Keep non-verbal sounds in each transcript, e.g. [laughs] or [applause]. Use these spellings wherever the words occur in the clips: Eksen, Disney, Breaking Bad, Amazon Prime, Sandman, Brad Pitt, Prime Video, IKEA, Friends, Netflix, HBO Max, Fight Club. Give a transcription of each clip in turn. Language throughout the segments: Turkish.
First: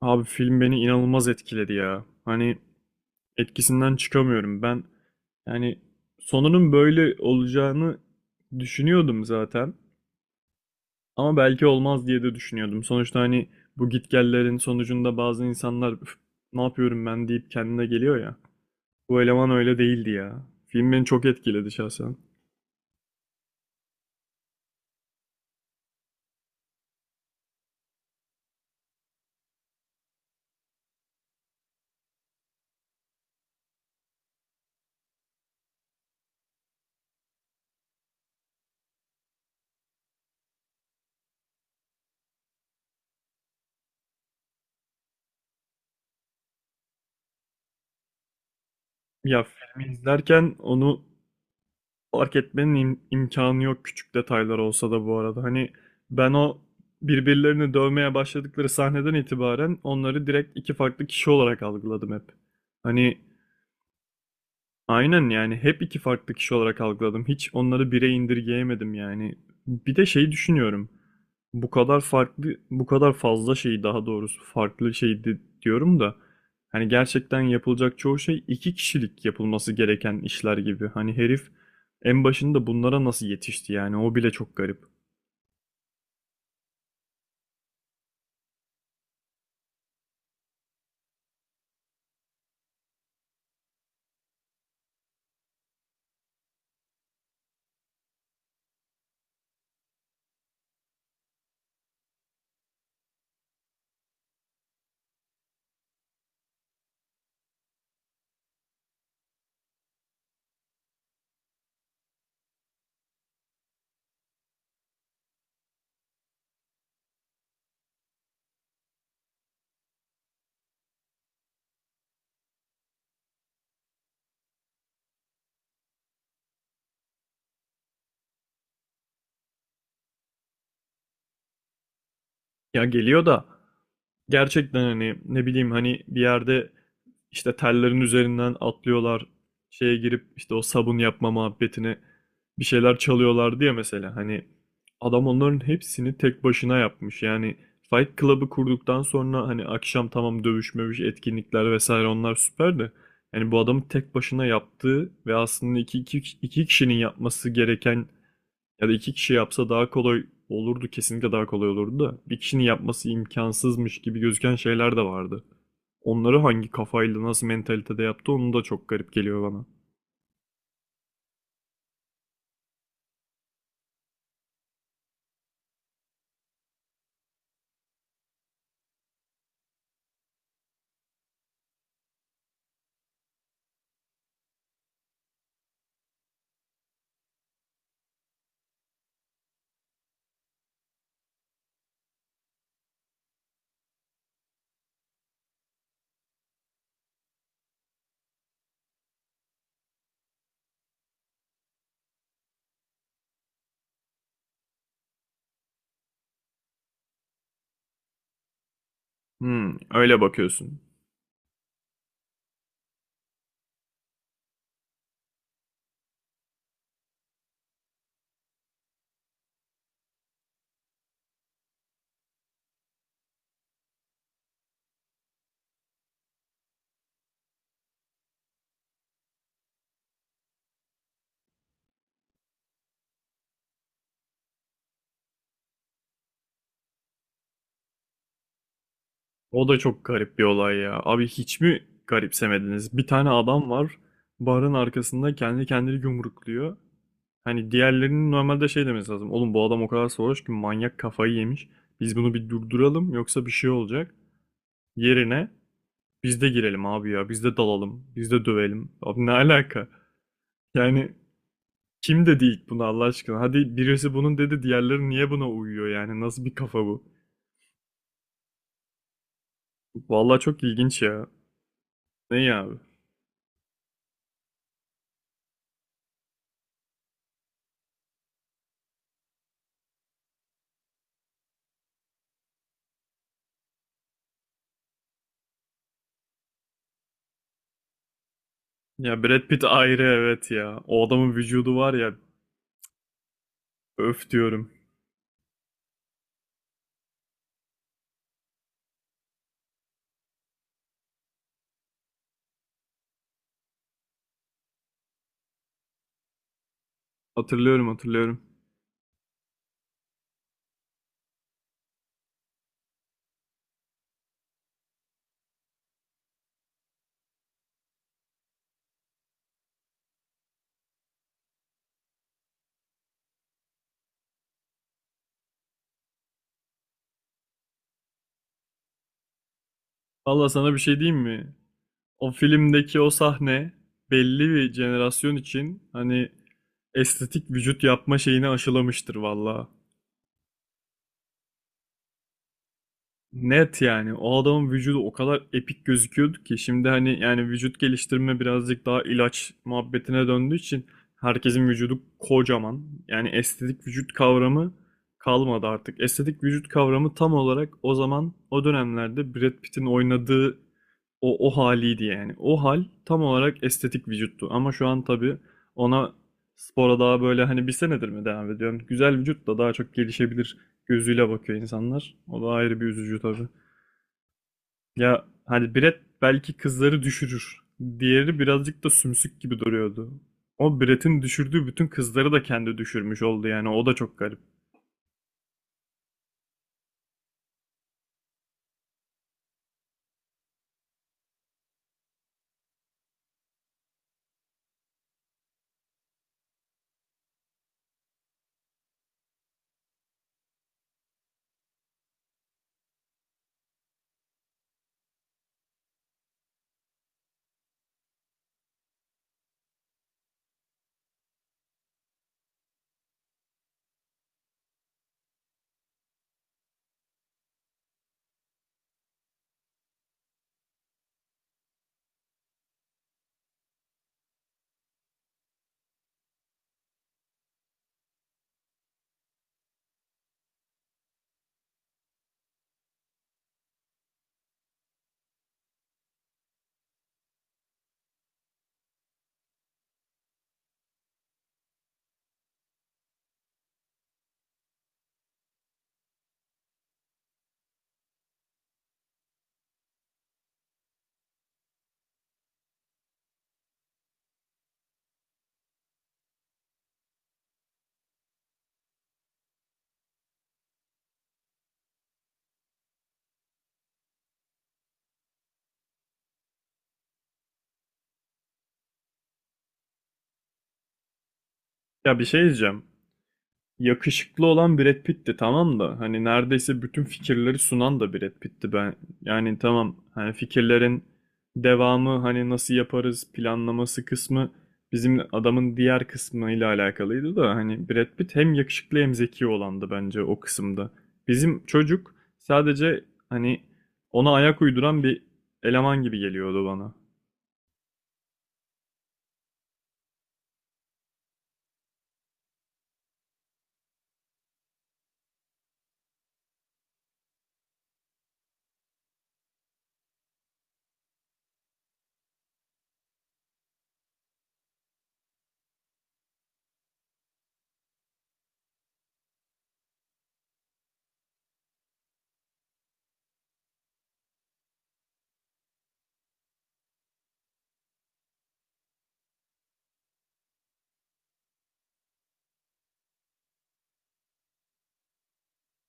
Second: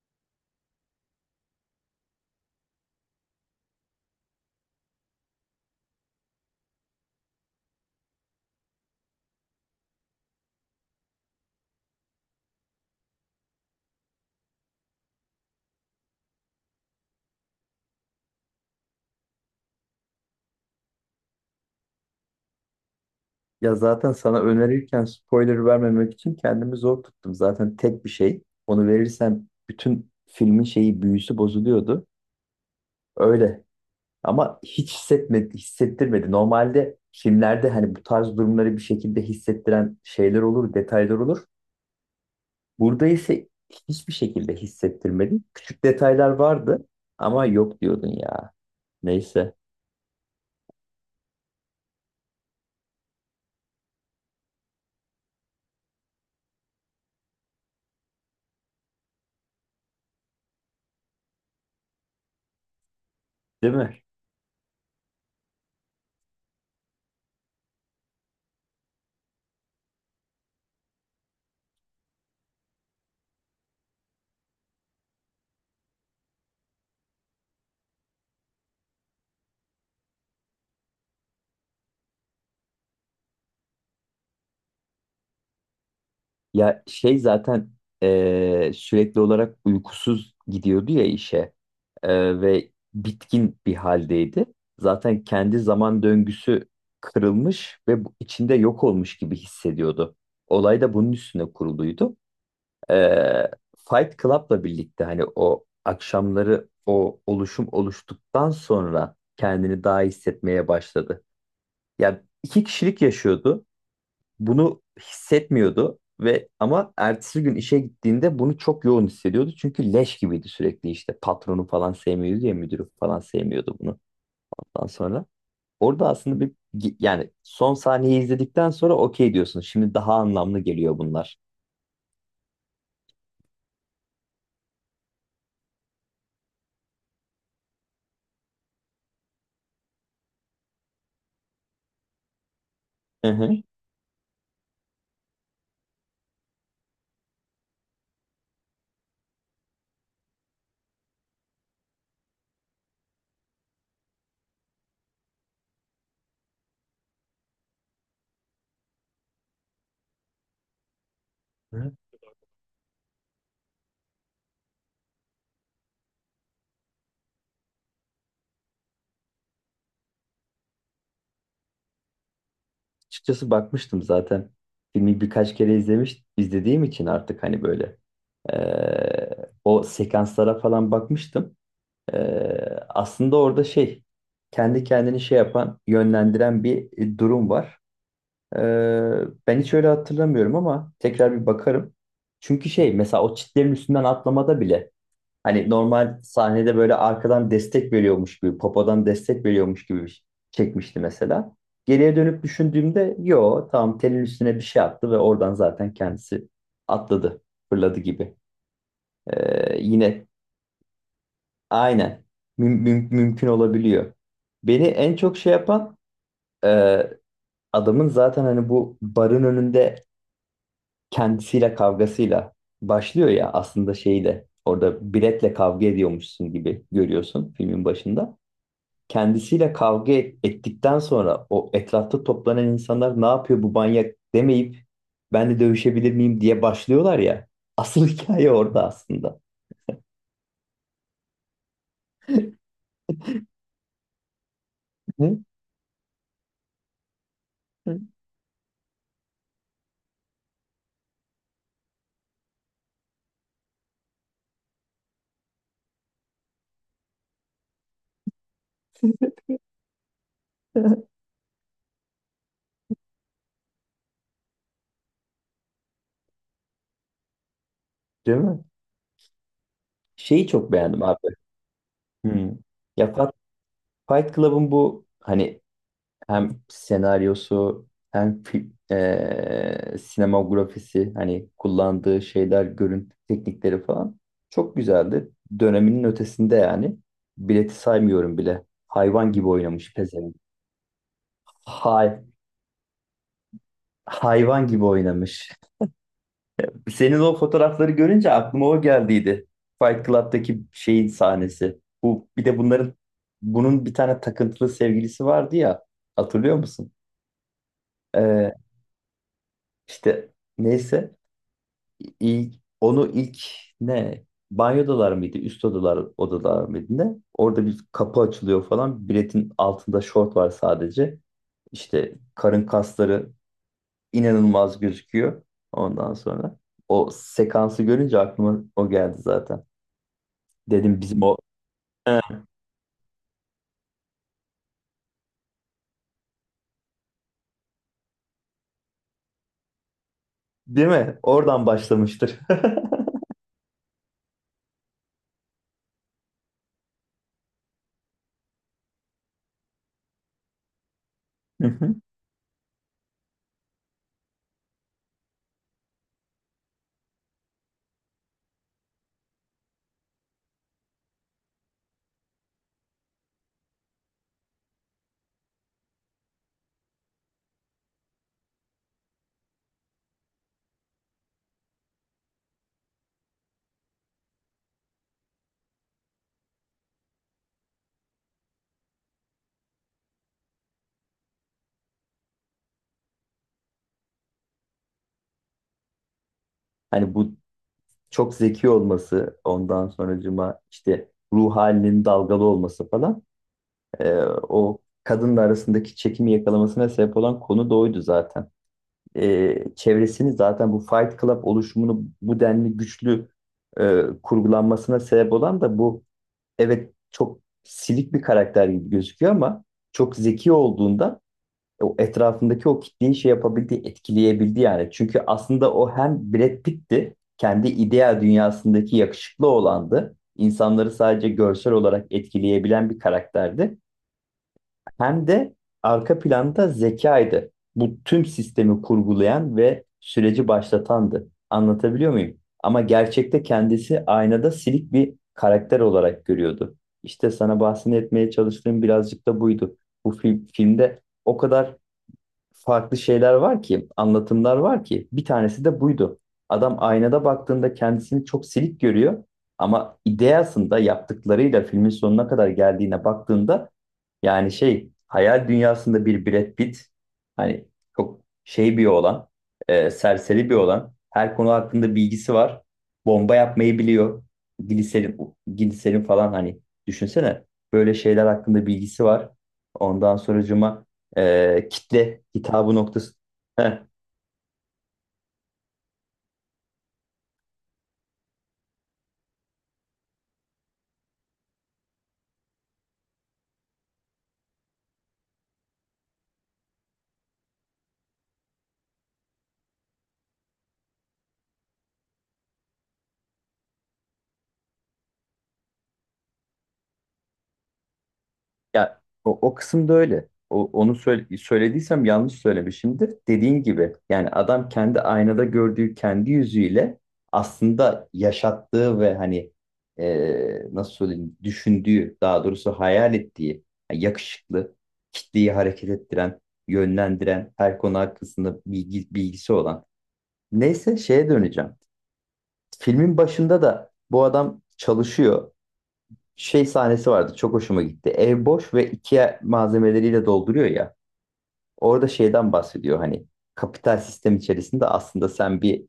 Abi film beni inanılmaz etkiledi ya. Hani etkisinden çıkamıyorum. Ben yani sonunun böyle olacağını düşünüyordum zaten. Ama belki olmaz diye de düşünüyordum. Sonuçta hani bu gitgellerin sonucunda bazı insanlar "Üf, ne yapıyorum ben deyip kendine geliyor ya. Bu eleman öyle değildi ya. Film beni çok etkiledi şahsen. Ya zaten sana önerirken spoiler vermemek için kendimi zor tuttum. Zaten tek bir şey. Onu verirsem bütün filmin büyüsü bozuluyordu. Öyle. Ama hiç hissetmedi, hissettirmedi. Normalde filmlerde hani bu tarz durumları bir şekilde hissettiren şeyler olur, detaylar olur. Burada ise hiçbir şekilde hissettirmedi. Küçük detaylar vardı ama yok diyordun ya. Ya Neyse, filmi izlerken onu fark etmenin imkanı yok küçük detaylar olsa da bu arada. Hani ben o birbirlerini dövmeye başladıkları sahneden itibaren onları direkt iki farklı kişi olarak algıladım hep. Hani değil mi? aynen yani hep iki farklı kişi olarak algıladım. Hiç onları bire indirgeyemedim yani. Bir de şey düşünüyorum. Bu kadar farklı, bu kadar fazla şeyi daha doğrusu farklı diyorum da hani gerçekten yapılacak çoğu şey iki kişilik yapılması gereken işler gibi. Hani herif en başında bunlara nasıl yetişti yani o bile çok garip. Ya şey zaten sürekli olarak uykusuz gidiyordu ya işe. Ve bitkin bir haldeydi. Zaten kendi zaman döngüsü kırılmış ve içinde yok olmuş gibi hissediyordu. Olay da bunun üstüne kuruluydu. Eee, Fight Club'la birlikte hani o akşamları o oluşum oluştuktan sonra kendini daha iyi hissetmeye başladı. Ya iki kişilik yaşıyordu, bunu hissetmiyordu ve ama ertesi gün işe gittiğinde bunu çok yoğun hissediyordu. Çünkü leş gibiydi sürekli, işte patronu falan sevmiyordu ya, müdürü falan sevmiyordu bunu. Ondan sonra orada aslında bir, yani son sahneyi izledikten sonra okey diyorsun. Şimdi daha anlamlı geliyor bunlar. Ya geliyor da gerçekten hani ne bileyim hani bir yerde işte tellerin üzerinden atlıyorlar şeye girip işte o sabun yapma muhabbetine bir şeyler Hı çalıyorlar hı. diye mesela hani adam onların hepsini tek başına yapmış yani Fight Club'ı kurduktan sonra hani akşam tamam dövüş mövüş etkinlikler vesaire onlar süper de yani bu adamın tek başına yaptığı ve aslında iki kişinin yapması gereken ya da iki kişi yapsa daha kolay olurdu, kesinlikle daha kolay Hı. olurdu da bir kişinin yapması imkansızmış gibi gözüken şeyler de vardı. Onları hangi kafayla, nasıl mentalitede yaptı onu da çok garip geliyor bana. Açıkçası bakmıştım zaten. Filmi birkaç kere izlediğim için artık hani böyle o sekanslara falan bakmıştım. Ee, Aslında orada şey kendi kendini şey yapan, yönlendiren bir durum var. Ee, Ben hiç öyle hatırlamıyorum ama tekrar bir bakarım. Çünkü şey mesela o çitlerin üstünden atlamada bile hani normal sahnede böyle arkadan destek veriyormuş gibi, popodan destek veriyormuş gibi çekmişti mesela. Geriye dönüp düşündüğümde yo tamam, telin üstüne bir şey attı ve oradan zaten kendisi atladı, fırladı gibi. Hmm, öyle Yine bakıyorsun. aynen. Mümkün olabiliyor. Beni en çok şey yapan, e, adamın zaten hani bu barın önünde kendisiyle kavgasıyla başlıyor ya, aslında şeyi de orada biletle kavga ediyormuşsun gibi görüyorsun filmin başında. Kendisiyle ettikten sonra o etrafta toplanan insanlar ne yapıyor bu manyak demeyip ben de dövüşebilir miyim diye başlıyorlar ya. Asıl [laughs] hikaye orada aslında. O da çok garip bir olay ya. Abi hiç mi garipsemediniz? Bir tane adam var, barın arkasında [laughs] kendi kendini yumrukluyor. Hani diğerlerinin normalde şey demesi lazım. Oğlum bu adam o kadar sarhoş ki manyak kafayı yemiş. Biz bunu bir durduralım yoksa bir şey olacak. Yerine biz de girelim abi ya. Biz de dalalım. Biz de dövelim. Abi ne alaka? Yani kim dedi ilk bunu Allah aşkına? Hadi birisi bunun dedi diğerleri niye buna uyuyor yani? Nasıl bir kafa bu? Değil mi? Vallahi Şeyi çok çok ilginç beğendim abi. ya. Ne Hmm. ya abi? Ya Fa- Fight Club'ın bu hani hem senaryosu hem sinemografisi, hani kullandığı şeyler, görüntü teknikleri falan çok güzeldi. Döneminin ötesinde yani. Bileti saymıyorum bile. Ya Hayvan Brad gibi Pitt oynamış ayrı pezevenk. evet ya. O adamın vücudu var ya. Hay Öf hayvan diyorum. gibi oynamış. Senin o fotoğrafları görünce aklıma o geldiydi. Fight Club'daki şeyin sahnesi. Bu bir de bunların bunun bir tane takıntılı sevgilisi vardı ya. Hatırlıyor musun? Hatırlıyorum, hatırlıyorum. Ee, işte neyse, ilk ilk ne, banyodalar mıydı? Üst odalar mıydı ne? Orada bir kapı açılıyor falan. Biletin altında şort var sadece. İşte karın kasları inanılmaz gözüküyor. Ondan sonra o sekansı görünce aklıma o geldi zaten. Vallahi sana bir şey Dedim diyeyim bizim o. mi? He, O filmdeki o sahne belli bir jenerasyon için hani estetik vücut yapma şeyini aşılamıştır vallahi. değil mi? Oradan başlamıştır. [laughs] Net yani. O adamın vücudu o kadar epik gözüküyordu ki şimdi hani yani vücut geliştirme birazcık daha ilaç muhabbetine döndüğü için Hı herkesin hı. vücudu kocaman. Yani estetik vücut kavramı kalmadı artık. Estetik vücut kavramı tam olarak o zaman o dönemlerde Brad Pitt'in oynadığı o haliydi yani. O hal tam olarak estetik vücuttu. Ama şu an tabii ona spora daha böyle hani bir senedir mi devam ediyorum? Güzel vücut da daha çok gelişebilir gözüyle bakıyor insanlar. O da ayrı bir üzücü tabii. Ya hani Brett belki kızları düşürür. Diğeri birazcık da sümsük gibi duruyordu. O Brett'in düşürdüğü bütün kızları da kendi düşürmüş oldu yani. O da çok garip. Hani bu çok zeki olması, ondan sonracıma işte ruh halinin dalgalı olması falan, e, o kadınla arasındaki çekimi yakalamasına sebep olan konu da oydu zaten. Çevresini zaten bu Fight Club oluşumunu bu denli güçlü kurgulanmasına sebep olan da bu, evet, çok silik bir karakter gibi gözüküyor ama çok zeki olduğunda, o etrafındaki o kitleyi şey yapabildi, etkileyebildi yani. Çünkü aslında o hem Brad Pitt'ti, kendi ideal dünyasındaki yakışıklı olandı. İnsanları sadece görsel olarak etkileyebilen bir karakterdi. Hem de arka planda zekaydı. Bu tüm sistemi kurgulayan ve süreci başlatandı. Anlatabiliyor muyum? Ama gerçekte kendisi aynada silik bir karakter olarak görüyordu. İşte sana bahsetmeye çalıştığım birazcık da buydu. Filmde o kadar farklı şeyler var ki, anlatımlar var ki. Bir tanesi de buydu. Adam aynada baktığında kendisini çok silik görüyor ama ideasında yaptıklarıyla filmin sonuna kadar geldiğine baktığında, yani şey hayal dünyasında bir Brad Pitt, hani çok şey bir olan, serseri bir olan, her konu hakkında bilgisi var. Bomba yapmayı biliyor. Gliserin falan, hani düşünsene, böyle şeyler hakkında bilgisi var. Ondan sonracıma Ya kitle bir şey hitabı diyeceğim. noktası. Yakışıklı olan Brad Pitt'ti tamam da hani neredeyse bütün fikirleri sunan da Brad Pitt'ti ben yani tamam hani fikirlerin devamı hani nasıl yaparız planlaması kısmı bizim adamın diğer kısmıyla alakalıydı da hani Brad Pitt hem yakışıklı hem zeki olandı bence o kısımda. Bizim çocuk sadece hani ona ayak uyduran bir eleman gibi geliyordu bana. Ya o kısımda öyle. Onu söylediysem yanlış söylemişimdir. Dediğin gibi, yani adam kendi aynada gördüğü kendi yüzüyle aslında yaşattığı ve hani, e, nasıl söyleyeyim, düşündüğü, daha doğrusu hayal ettiği, yani yakışıklı, kitleyi hareket ettiren, yönlendiren, her konu hakkında bilgisi olan. Neyse, şeye döneceğim. Filmin başında da bu adam çalışıyor, şey sahnesi vardı. Çok hoşuma gitti. Ev boş ve IKEA malzemeleriyle dolduruyor ya. Orada şeyden bahsediyor hani: kapital sistem içerisinde aslında sen bir,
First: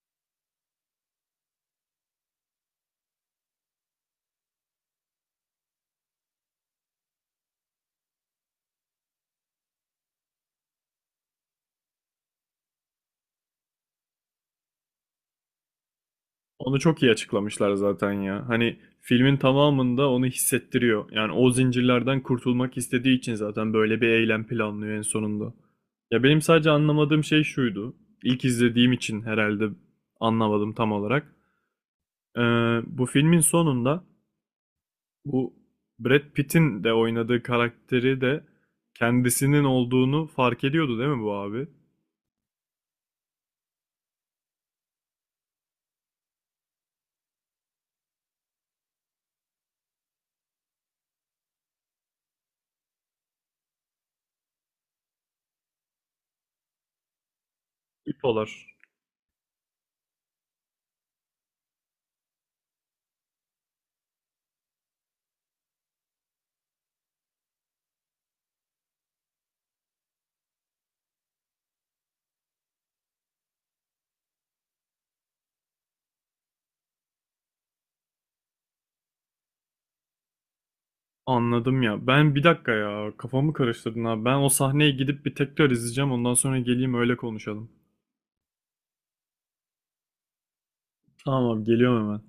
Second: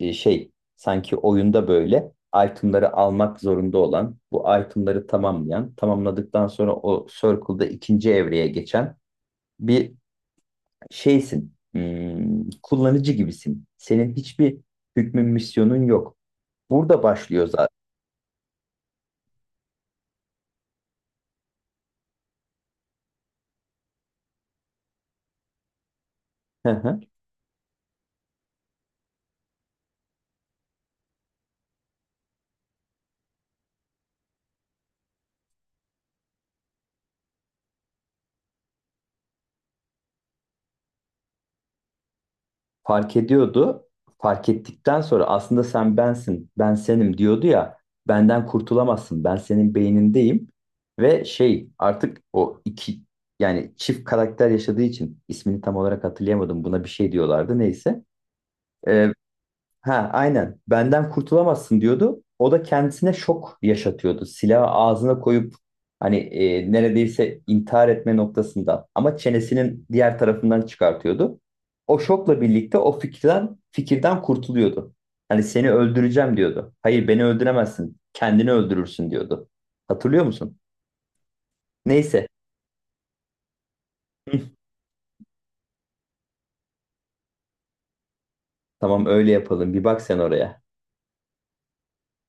şey, sanki oyunda böyle itemları almak zorunda olan, bu itemları tamamlayan, tamamladıktan sonra o circle'da ikinci evreye geçen bir şeysin. Hmm, kullanıcı gibisin. Senin hiçbir hükmün, misyonun yok. Onu çok Burada iyi başlıyor zaten. açıklamışlar zaten ya. Hani filmin tamamında onu hissettiriyor. Yani o zincirlerden kurtulmak istediği için zaten böyle bir eylem planlıyor en sonunda. Ya benim sadece [laughs] anlamadığım şey şuydu. İlk izlediğim için herhalde anlamadım tam olarak. Ee, Bu filmin sonunda bu Brad Pitt'in de oynadığı karakteri de kendisinin olduğunu fark ediyordu değil mi bu abi? Fark ediyordu. Fark ettikten sonra aslında sen bensin, ben senim diyordu ya. Benden kurtulamazsın. Ben senin beynindeyim. Ve şey, artık o iki, yani çift karakter yaşadığı için ismini tam olarak hatırlayamadım. Buna bir şey diyorlardı neyse. İpolar. Ee, Ha, aynen. Benden kurtulamazsın diyordu. O da kendisine şok yaşatıyordu. Silahı ağzına koyup hani, neredeyse intihar etme noktasında ama çenesinin diğer tarafından çıkartıyordu. O şokla birlikte o fikirden kurtuluyordu. Hani seni öldüreceğim diyordu. Hayır, beni öldüremezsin. Kendini öldürürsün diyordu. Hatırlıyor musun? Anladım ya. Neyse. Ben bir dakika ya kafamı karıştırdın abi. Ben Hı, o sahneye gidip bir tekrar izleyeceğim. Ondan sonra geleyim öyle konuşalım. tamam, öyle yapalım. Bir bak sen oraya. Tamam abi geliyorum hemen.